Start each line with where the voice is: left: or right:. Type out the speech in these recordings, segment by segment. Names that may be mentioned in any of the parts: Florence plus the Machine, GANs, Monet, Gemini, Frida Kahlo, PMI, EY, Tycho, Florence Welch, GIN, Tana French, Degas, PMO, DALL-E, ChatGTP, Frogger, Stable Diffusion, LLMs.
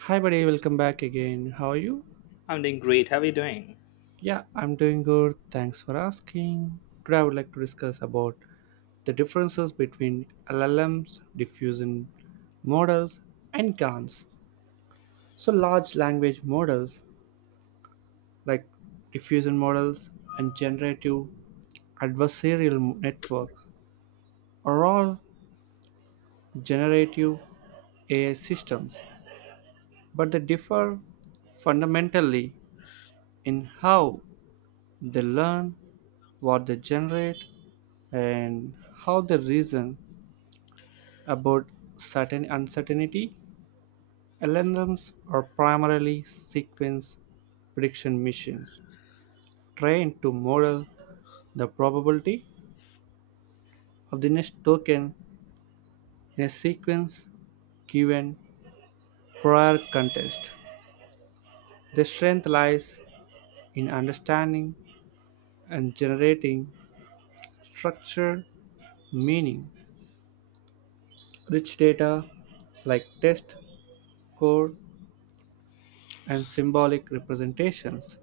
right: Hi, buddy. Welcome back again. How are you?
left: I'm doing great. How are you doing?
right: Yeah, I'm doing good. Thanks for asking. Today, I would like to discuss about the differences between LLMs, diffusion models, and GANs. So, large language models like diffusion models and generative adversarial networks are all generative AI systems, but they differ fundamentally in how they learn, what they generate, and how they reason about certain uncertainty. LLMs are primarily sequence prediction machines trained to model the probability of the next token in a sequence given prior context. Their strength lies in understanding and generating structured meaning, rich data like text, code, and symbolic representations.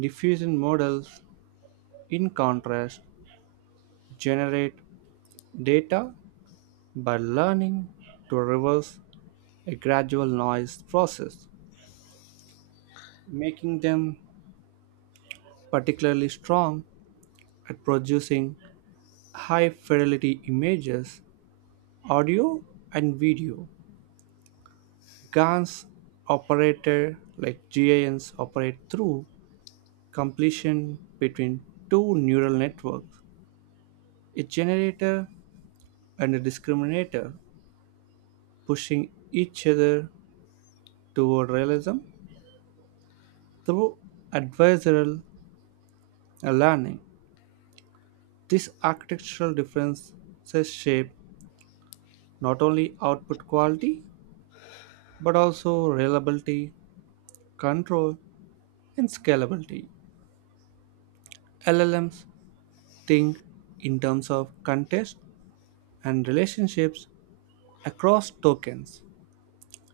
right: Diffusion models, in contrast, generate data by learning to reverse a gradual noise process, making them particularly strong at producing high fidelity images, audio, and video. GANs operator like GANs operate through completion between two neural networks, a generator and a discriminator, pushing each other toward realism through adversarial learning. These architectural differences shape not only output quality but also reliability, control, and scalability. LLMs think in terms of context and relationships across tokens,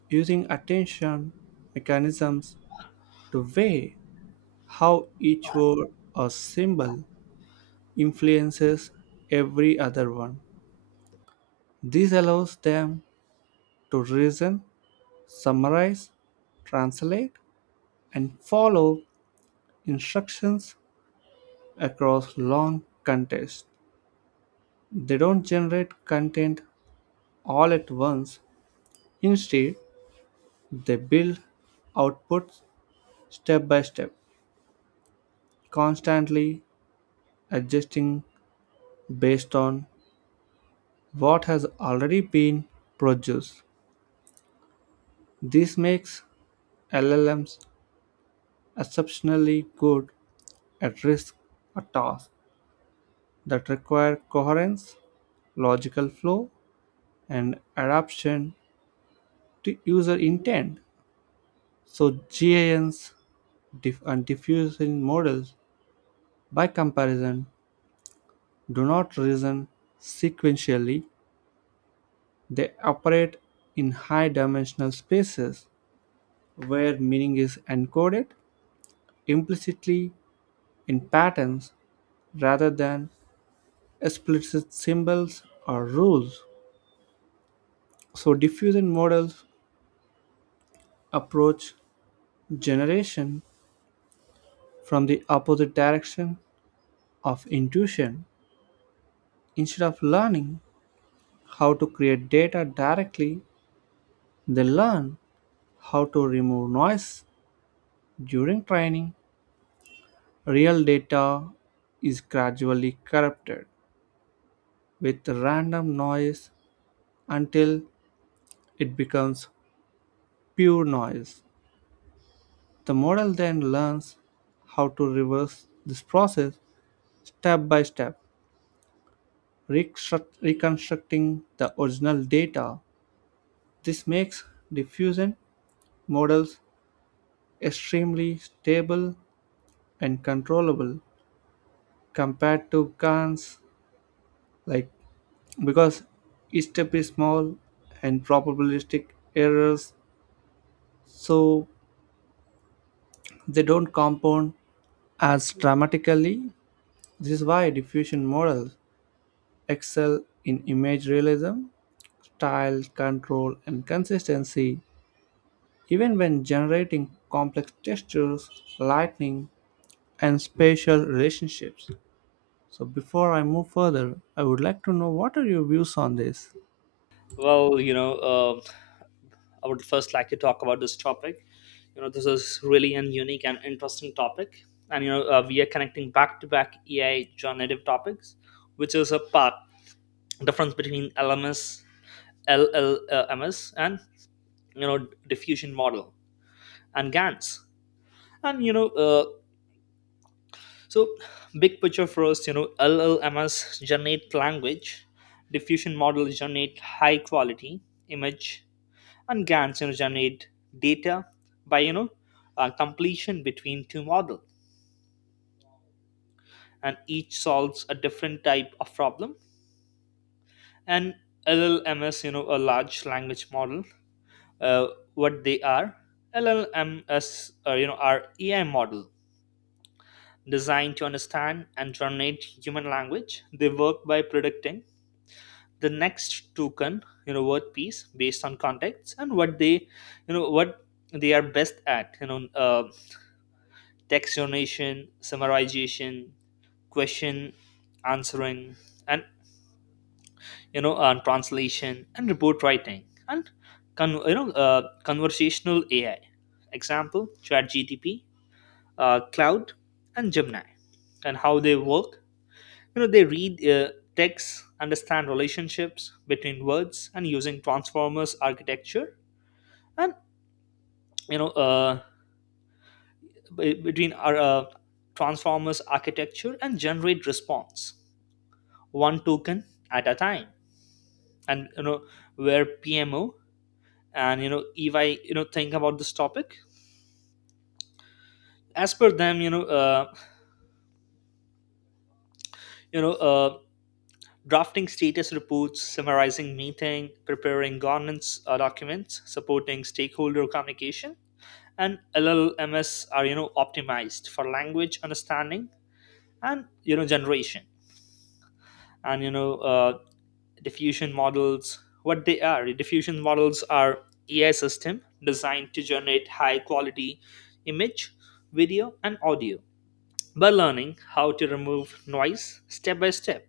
right: using attention mechanisms to weigh how each word or symbol influences every other one. This allows them to reason, summarize, translate, and follow instructions across long contests. They don't generate content all at once. Instead, they build outputs step by step, constantly adjusting based on what has already been produced. This makes LLMs exceptionally good at risk a task that require coherence, logical flow, and adaptation to user intent. So GANs and diffusion models, by comparison, do not reason sequentially. They operate in high-dimensional spaces where meaning is encoded implicitly in patterns rather than explicit symbols or rules. So diffusion models approach generation from the opposite direction of intuition. Instead of learning how to create data directly, they learn how to remove noise during training. Real data is gradually corrupted with random noise until it becomes pure noise. The model then learns how to reverse this process step by step, reconstructing the original data. This makes diffusion models extremely stable and controllable compared to guns like because each step is small and probabilistic errors, so they don't compound as dramatically. This is why diffusion models excel in image realism, style control, and consistency, even when generating complex textures, lighting, and spatial relationships. So before I move further, I would like to know what are your views on this?
left: Well, I would first like to talk about this topic. This is really an unique and interesting topic, and we are connecting back-to-back AI generative topics, which is a part difference between LMS, LLMS, and diffusion model and GANs. And you know, uh, so big picture first, LLMS generate language, diffusion model generate high quality image, and GANs, generate data by completion between two models, and each solves a different type of problem. And LLMs, a large language model, uh, what they are, LLMs, are AI model designed to understand and generate human language. They work by predicting the next token, word piece based on context and what they are best at. Taxonomy, summarization, question answering, and translation and report writing, and conversational AI. Example: ChatGTP, Cloud, and Gemini, and how they work. They read text, understand relationships between words, and using transformers architecture, and you know, uh, be- between our transformers architecture and generate response one token at a time, and where pmo and ey think about this topic as per them, you know uh, drafting status reports, summarizing meeting, preparing governance documents, supporting stakeholder communication, and llms are optimized for language understanding and generation. And diffusion models, what they are. Diffusion models are AI system designed to generate high quality image, video, and audio by learning how to remove noise step by step.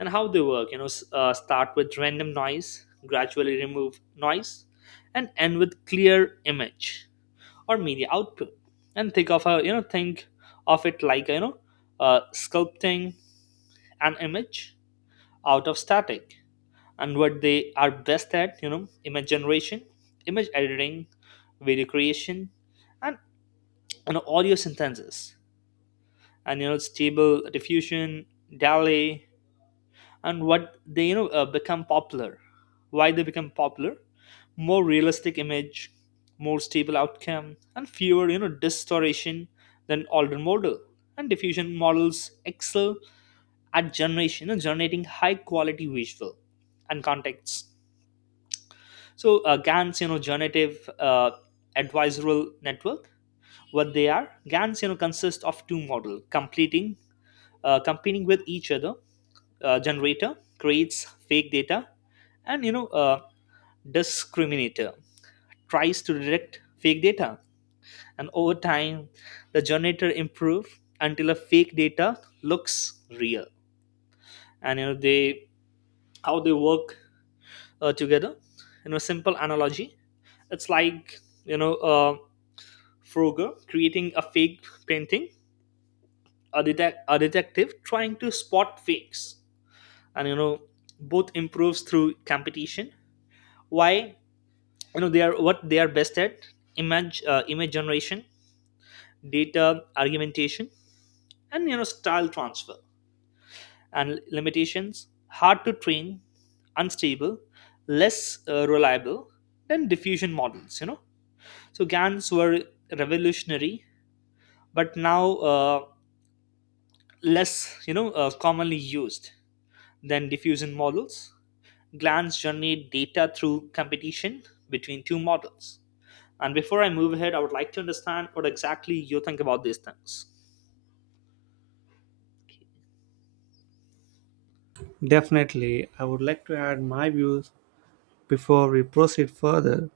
left: And how they work, start with random noise, gradually remove noise, and end with clear image or media output. And think of it like, sculpting an image out of static. And what they are best at, image generation, image editing, video creation, and audio synthesis. And stable diffusion, dali, and what they, become popular. Why they become popular: more realistic image, more stable outcome, and fewer distortion than older model. And diffusion models excel at generation and generating high quality visual and context. So GANs, generative advisorial network. What they are? GANs, consist of two model competing with each other. Generator creates fake data, and discriminator tries to detect fake data, and over time, the generator improve until a fake data looks real. And they how they work together. Simple analogy. It's like. Frogger creating a fake painting, a detective trying to spot fakes, and both improves through competition. Why they are what they are best at: image generation, data argumentation, and style transfer. And limitations: hard to train, unstable, less reliable than diffusion models. So GANs were revolutionary, but now, less commonly used than diffusion models, glands generate data through competition between two models. And before I move ahead, I would like to understand what exactly you think about these things.
right: Definitely, I would like to add my views before we proceed further.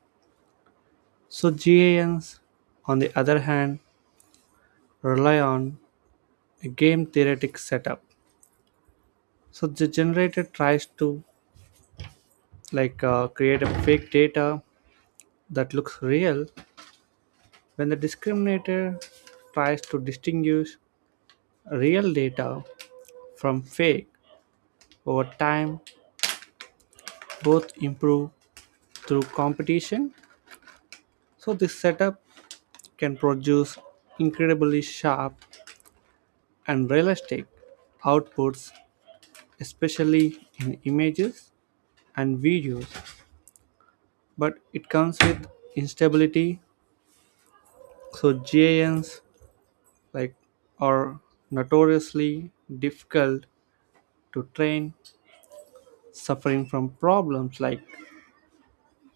right: So GANs, on the other hand, rely on a game theoretic setup. So the generator tries to create a fake data that looks real when the discriminator tries to distinguish real data from fake. Over time, both improve through competition. So this setup can produce incredibly sharp and realistic outputs, especially in images and videos. But it comes with instability, so GANs like are notoriously difficult to train, suffering from problems like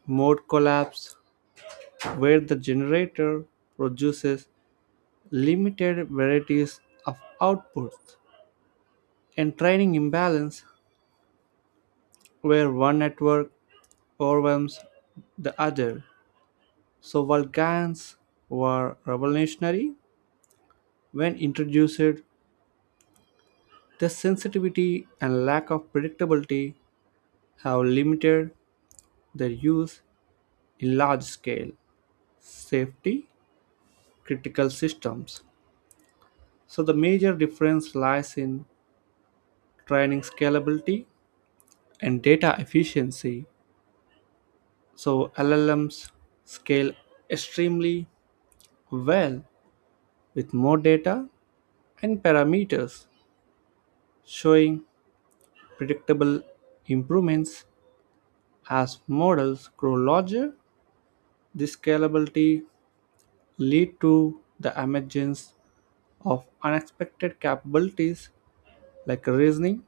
right: mode collapse, where the generator produces limited varieties of outputs and training imbalance where one network overwhelms the other. So Vulcans were revolutionary when introduced. Their sensitivity and lack of predictability have limited their use in large-scale safety critical systems. So the major difference lies in training scalability and data efficiency. So LLMs scale extremely well with more data and parameters, showing predictable improvements as models grow larger. This scalability lead to the emergence of unexpected capabilities like reasoning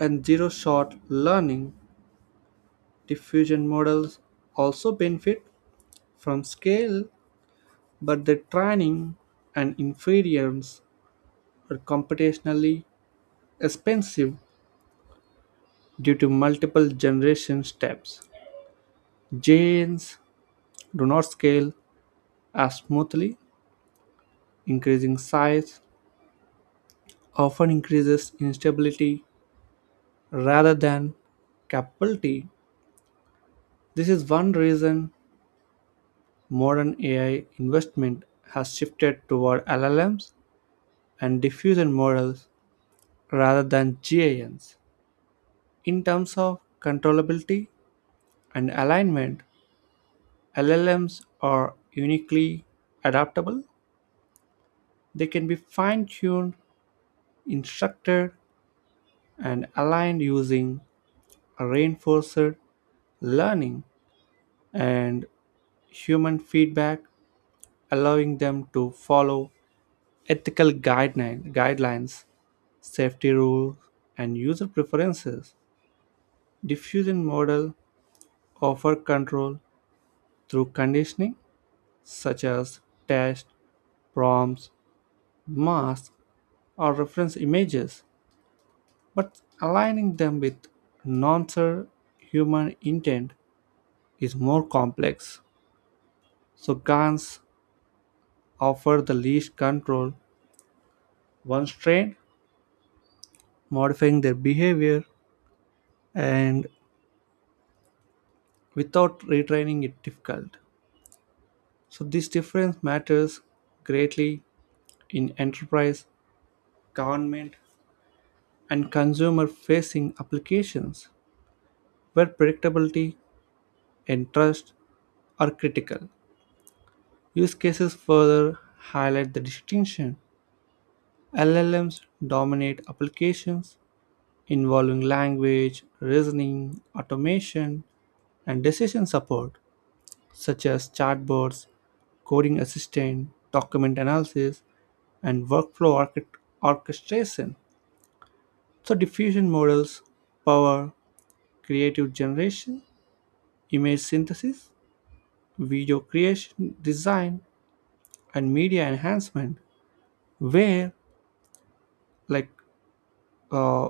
right: and zero-shot learning. Diffusion models also benefit from scale, but their training and inference are computationally expensive due to multiple generation steps. Jains do not scale as smoothly; increasing size often increases instability rather than capability. This is one reason modern AI investment has shifted toward LLMs and diffusion models rather than GANs. In terms of controllability and alignment, LLMs are uniquely adaptable. They can be fine tuned, instructed, and aligned using reinforced learning and human feedback, allowing them to follow ethical guidelines, safety rules, and user preferences. Diffusion model offer control through conditioning such as test, prompts, masks, or reference images, but aligning them with non human intent is more complex. So, Gans offer the least control. Once trained, modifying their behavior and without retraining it difficult. So this difference matters greatly in enterprise, government, and consumer facing applications where predictability and trust are critical. Use cases further highlight the distinction. LLMs dominate applications involving language reasoning automation and decision support, such as chatbots, coding assistant, document analysis, and workflow orchestration. So, diffusion models power creative generation, image synthesis, video creation, design, and media enhancement, where like uh,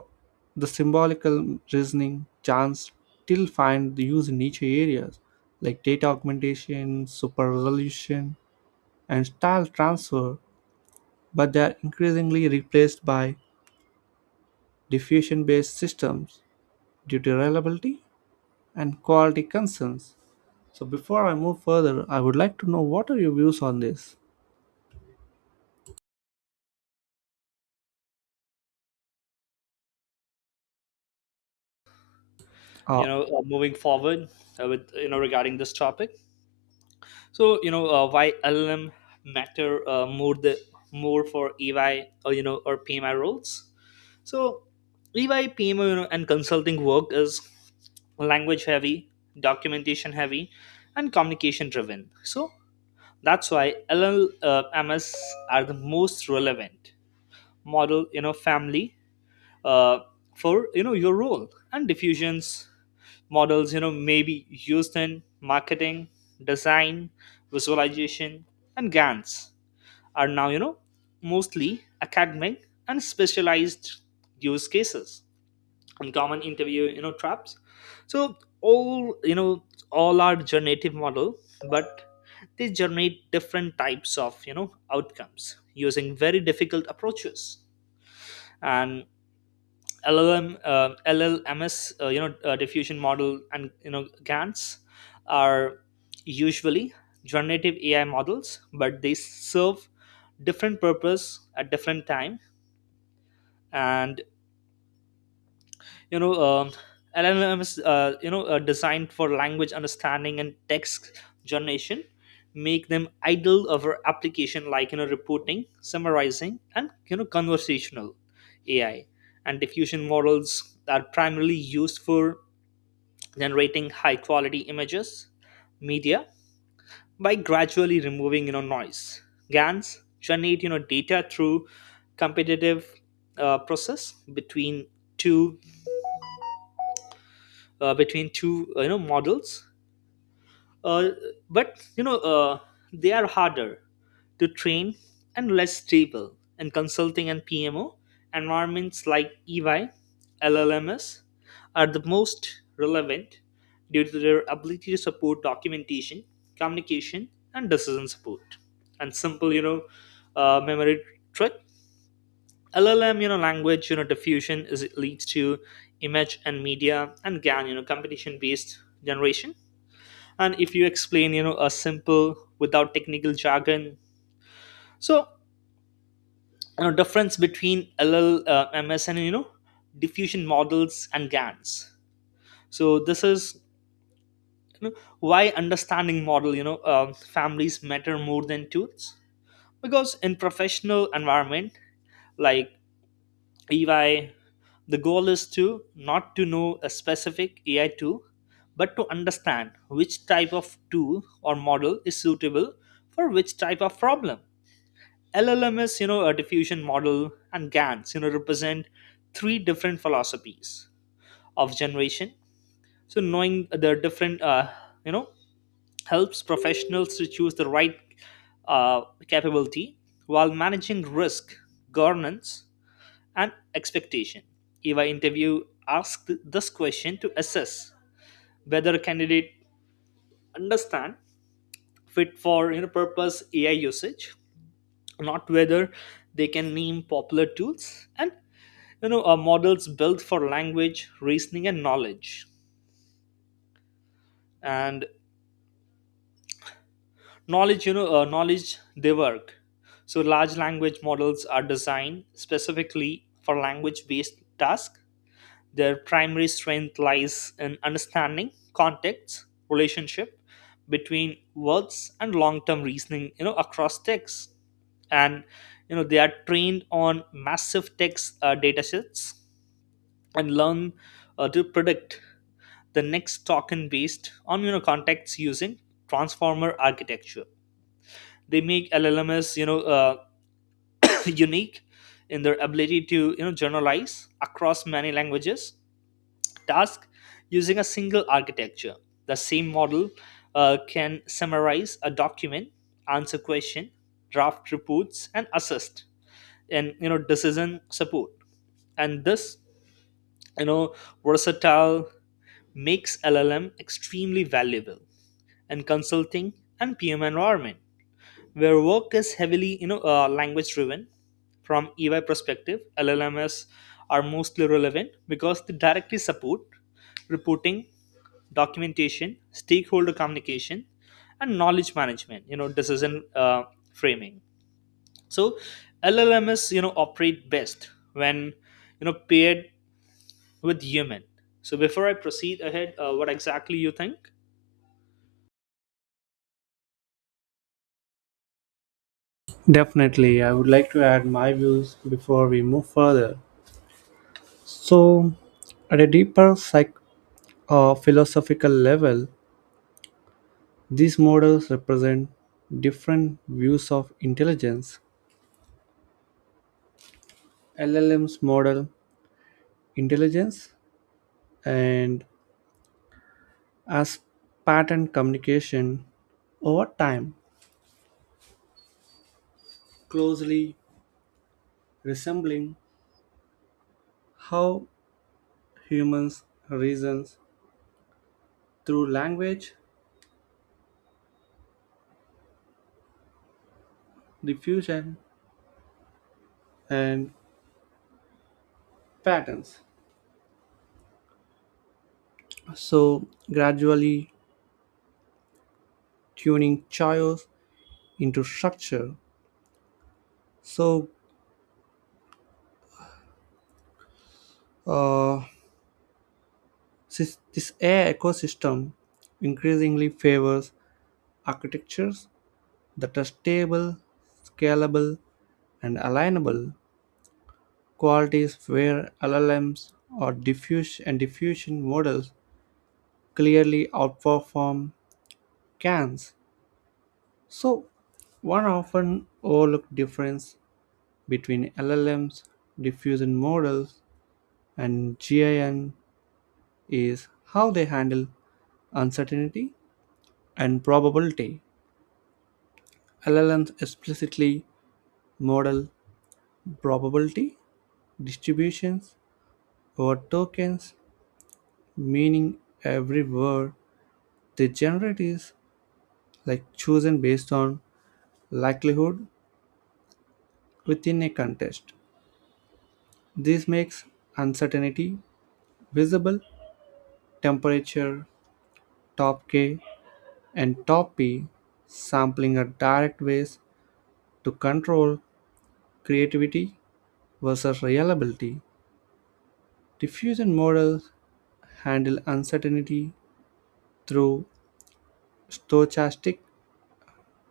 right: the symbolical reasoning chance still find the use in niche areas like data augmentation, super resolution, and style transfer, but they are increasingly replaced by diffusion based systems due to reliability and quality concerns. So, before I move further, I would like to know what are your views on this?
left: you
right: Oh,
left: know uh, moving forward with, regarding this topic. So why LLM matter more for ey, or you know or pmi roles. So EY PMO, and consulting work is language heavy, documentation heavy, and communication driven. So that's why LLMs are the most relevant model, family, uh, for your role, and diffusions models, maybe used in marketing, design, visualization, and GANs are now mostly academic and specialized use cases, and common interview traps. So all you know all are generative model, but they generate different types of outcomes using very difficult approaches. And LLMS, diffusion model, and GANs are usually generative AI models, but they serve different purpose at different time. And you know um, llm is designed for language understanding and text generation, make them ideal for application like reporting, summarizing, and conversational ai. And diffusion models are primarily used for generating high quality images, media, by gradually removing noise. Gans generate data through competitive process, between two between two models. Uh, but they are harder to train and less stable. In consulting and pmo environments like ey, llms are the most relevant due to their ability to support documentation, communication, and decision support. And simple memory trick: LLM, language; diffusion is it leads to image and media; and GAN, competition based generation. And if you explain, a simple without technical jargon, so, difference between LLMs and, diffusion models and GANs. So this is why understanding model, families matter more than tools, because in professional environment like EY, the goal is to not to know a specific AI tool, but to understand which type of tool or model is suitable for which type of problem. LLM is, a diffusion model, and GANs, represent three different philosophies of generation. So knowing the different, you know, helps professionals to choose the right capability while managing risk, governance, and expectation. Eva interview asked this question to assess whether a candidate understand fit for, purpose AI usage, not whether they can name popular tools and models built for language, reasoning, and knowledge. And knowledge, knowledge they work. So large language models are designed specifically for language-based tasks. Their primary strength lies in understanding context, relationship between words and long-term reasoning, across texts. And they are trained on massive text data sets and learn to predict the next token based on context using transformer architecture. They make LLMs unique in their ability to generalize across many languages task using a single architecture. The same model can summarize a document, answer question, draft reports, and assist in decision support. And this you know versatile makes LLM extremely valuable in consulting and PM environment where work is heavily language driven. From EY perspective, LLMs are mostly relevant because they directly support reporting, documentation, stakeholder communication, and knowledge management, decision framing. So llms operate best when paired with human. So before I proceed ahead, what exactly you think?
right: definitely. I would like to add my views before we move further. So, at a deeper philosophical level, these models represent different views of intelligence. LLM's model intelligence and as pattern communication over time, closely resembling how humans reason through language, diffusion, and patterns. So, gradually tuning chaos into structure. So, uh, this air ecosystem increasingly favors architectures that are stable, scalable, and alignable qualities where LLMs or diffuse and diffusion models clearly outperform CANs. So, one often overlooked difference between LLMs, diffusion models, and GIN is how they handle uncertainty and probability. LLMs explicitly model probability distributions over tokens, meaning every word they generate is chosen based on likelihood within a contest. This makes uncertainty visible. Temperature, top K, and top P sampling are direct ways to control creativity versus reliability. Diffusion models handle uncertainty through stochastic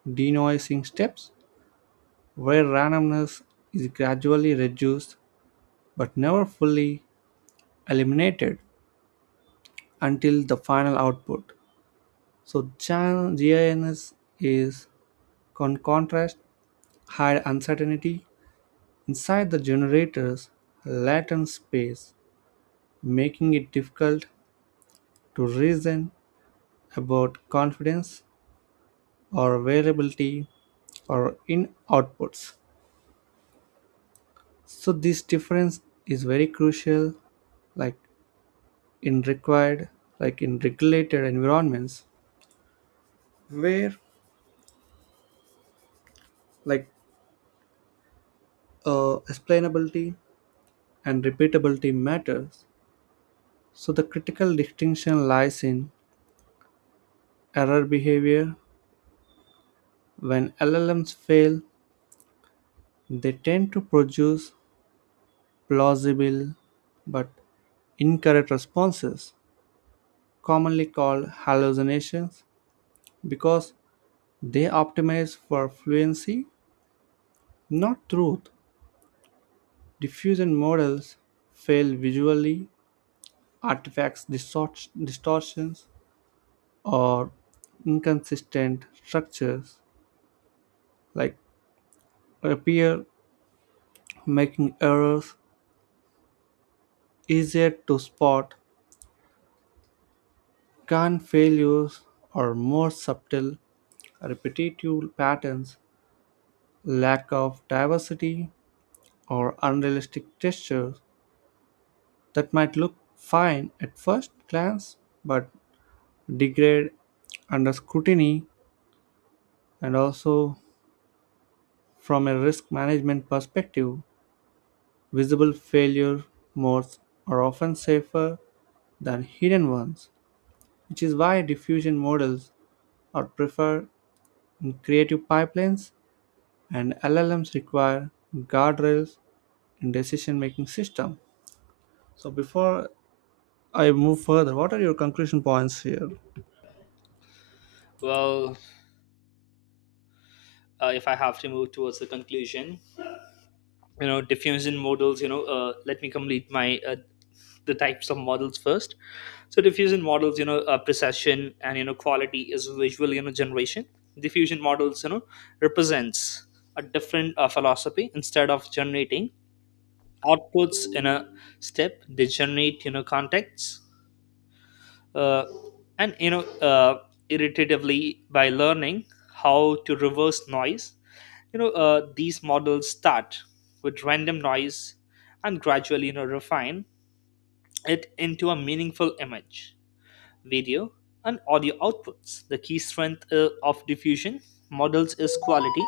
right: denoising steps where randomness is gradually reduced but never fully eliminated until the final output. So GINS is contrast, high uncertainty inside the generator's latent space, making it difficult to reason about confidence or variability or in outputs. So this difference is very crucial, like, in required in regulated environments where like explainability and repeatability matters. So the critical distinction lies in error behavior. When LLMs fail, they tend to produce plausible but incorrect responses, commonly called hallucinations, because they optimize for fluency, not truth. Diffusion models fail visually, artifacts, distortions, or inconsistent structures like appear, making errors easier to spot. Can failures are more subtle, repetitive patterns, lack of diversity, or unrealistic textures that might look fine at first glance but degrade under scrutiny. And also from a risk management perspective, visible failure modes are often safer than hidden ones, which is why diffusion models or prefer creative pipelines and LLMs require guardrails in decision making system. So before I move further, what are your conclusion points here?
left: Well, if I have to move towards the conclusion, diffusion models, let me complete my the types of models first. So diffusion models, precession and quality is visual generation. Diffusion models, represents a different philosophy. Instead of generating outputs in a step, they generate contexts, uh, and irritatively by learning how to reverse noise. These models start with random noise and gradually refine it into a meaningful image, video, and audio outputs. The key strength of diffusion models is quality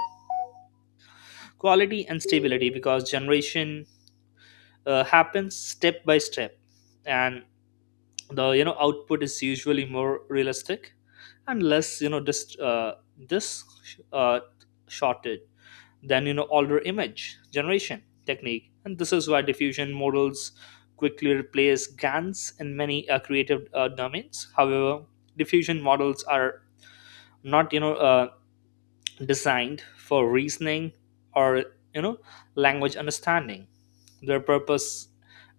left: quality and stability, because generation happens step by step, and the output is usually more realistic, unless this uh, shortage than older image generation technique. And this is why diffusion models quickly replace gans in many creative domains. However, diffusion models are not designed for reasoning or you know language understanding. Their purpose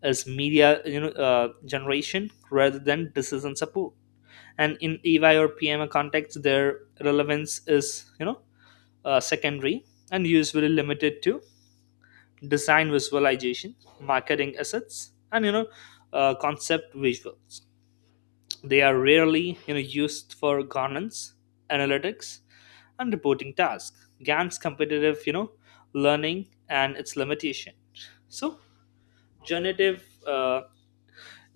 left: is media, generation rather than decision support, and in EY or PMA context, their relevance is secondary and usually limited to design visualization, marketing assets, and concept visuals. They are rarely used for governance, analytics, and reporting tasks. GAN's competitive, learning and its limitation. So generative, uh,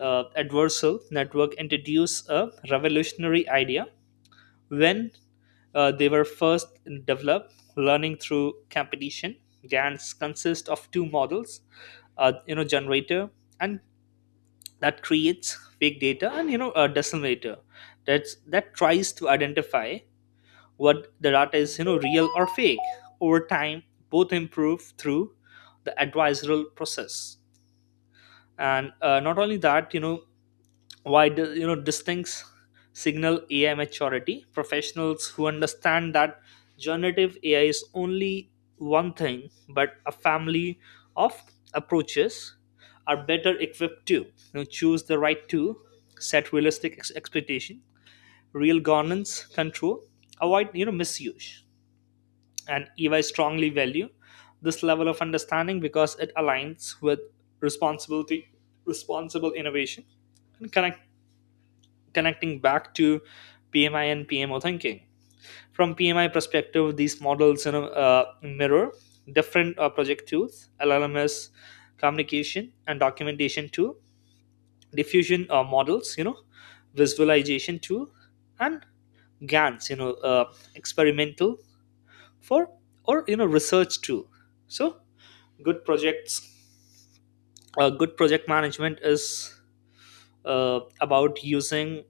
left: uh, adversal network introduced a revolutionary idea. When they were first developed, learning through competition, GANs consist of two models, generator and that creates fake data, and a decimator that tries to identify what the data is, real or fake. Over time, both improve through the advisory process, and not only that, why do, distincts signal ai maturity. Professionals who understand that generative ai is only one thing but a family of approaches are better equipped to, choose the right tool, set realistic expectation, real governance control, avoid misuse. And ey strongly value this level of understanding because it aligns with responsibility, responsible innovation, and connecting back to PMI and PMO thinking. From PMI perspective, these models, mirror different project tools: LLMS, communication and documentation tool; diffusion models, visualization tool; and GANs, experimental for or research tool. So good projects, good project management is about using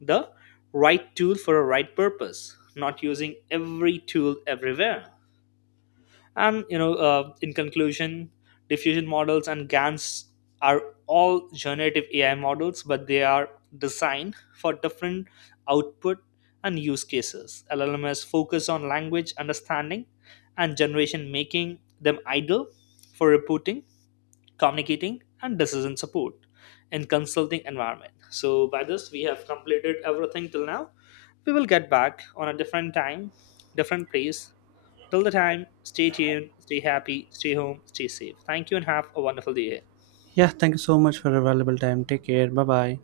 left: the right tool for a right purpose, not using every tool everywhere. And in conclusion, diffusion models and gans are all generative ai models, but they are designed for different output and use cases. llms focus on language understanding and generation, making them ideal for reporting, communicating, and decision support in consulting environment. So by this we have completed everything till now. We will get back on a different time, different place. Till the time, stay tuned, stay happy, stay home, stay safe. Thank you and have a wonderful day.
right: Yeah, thank you so much for your valuable time. Take care. Bye bye.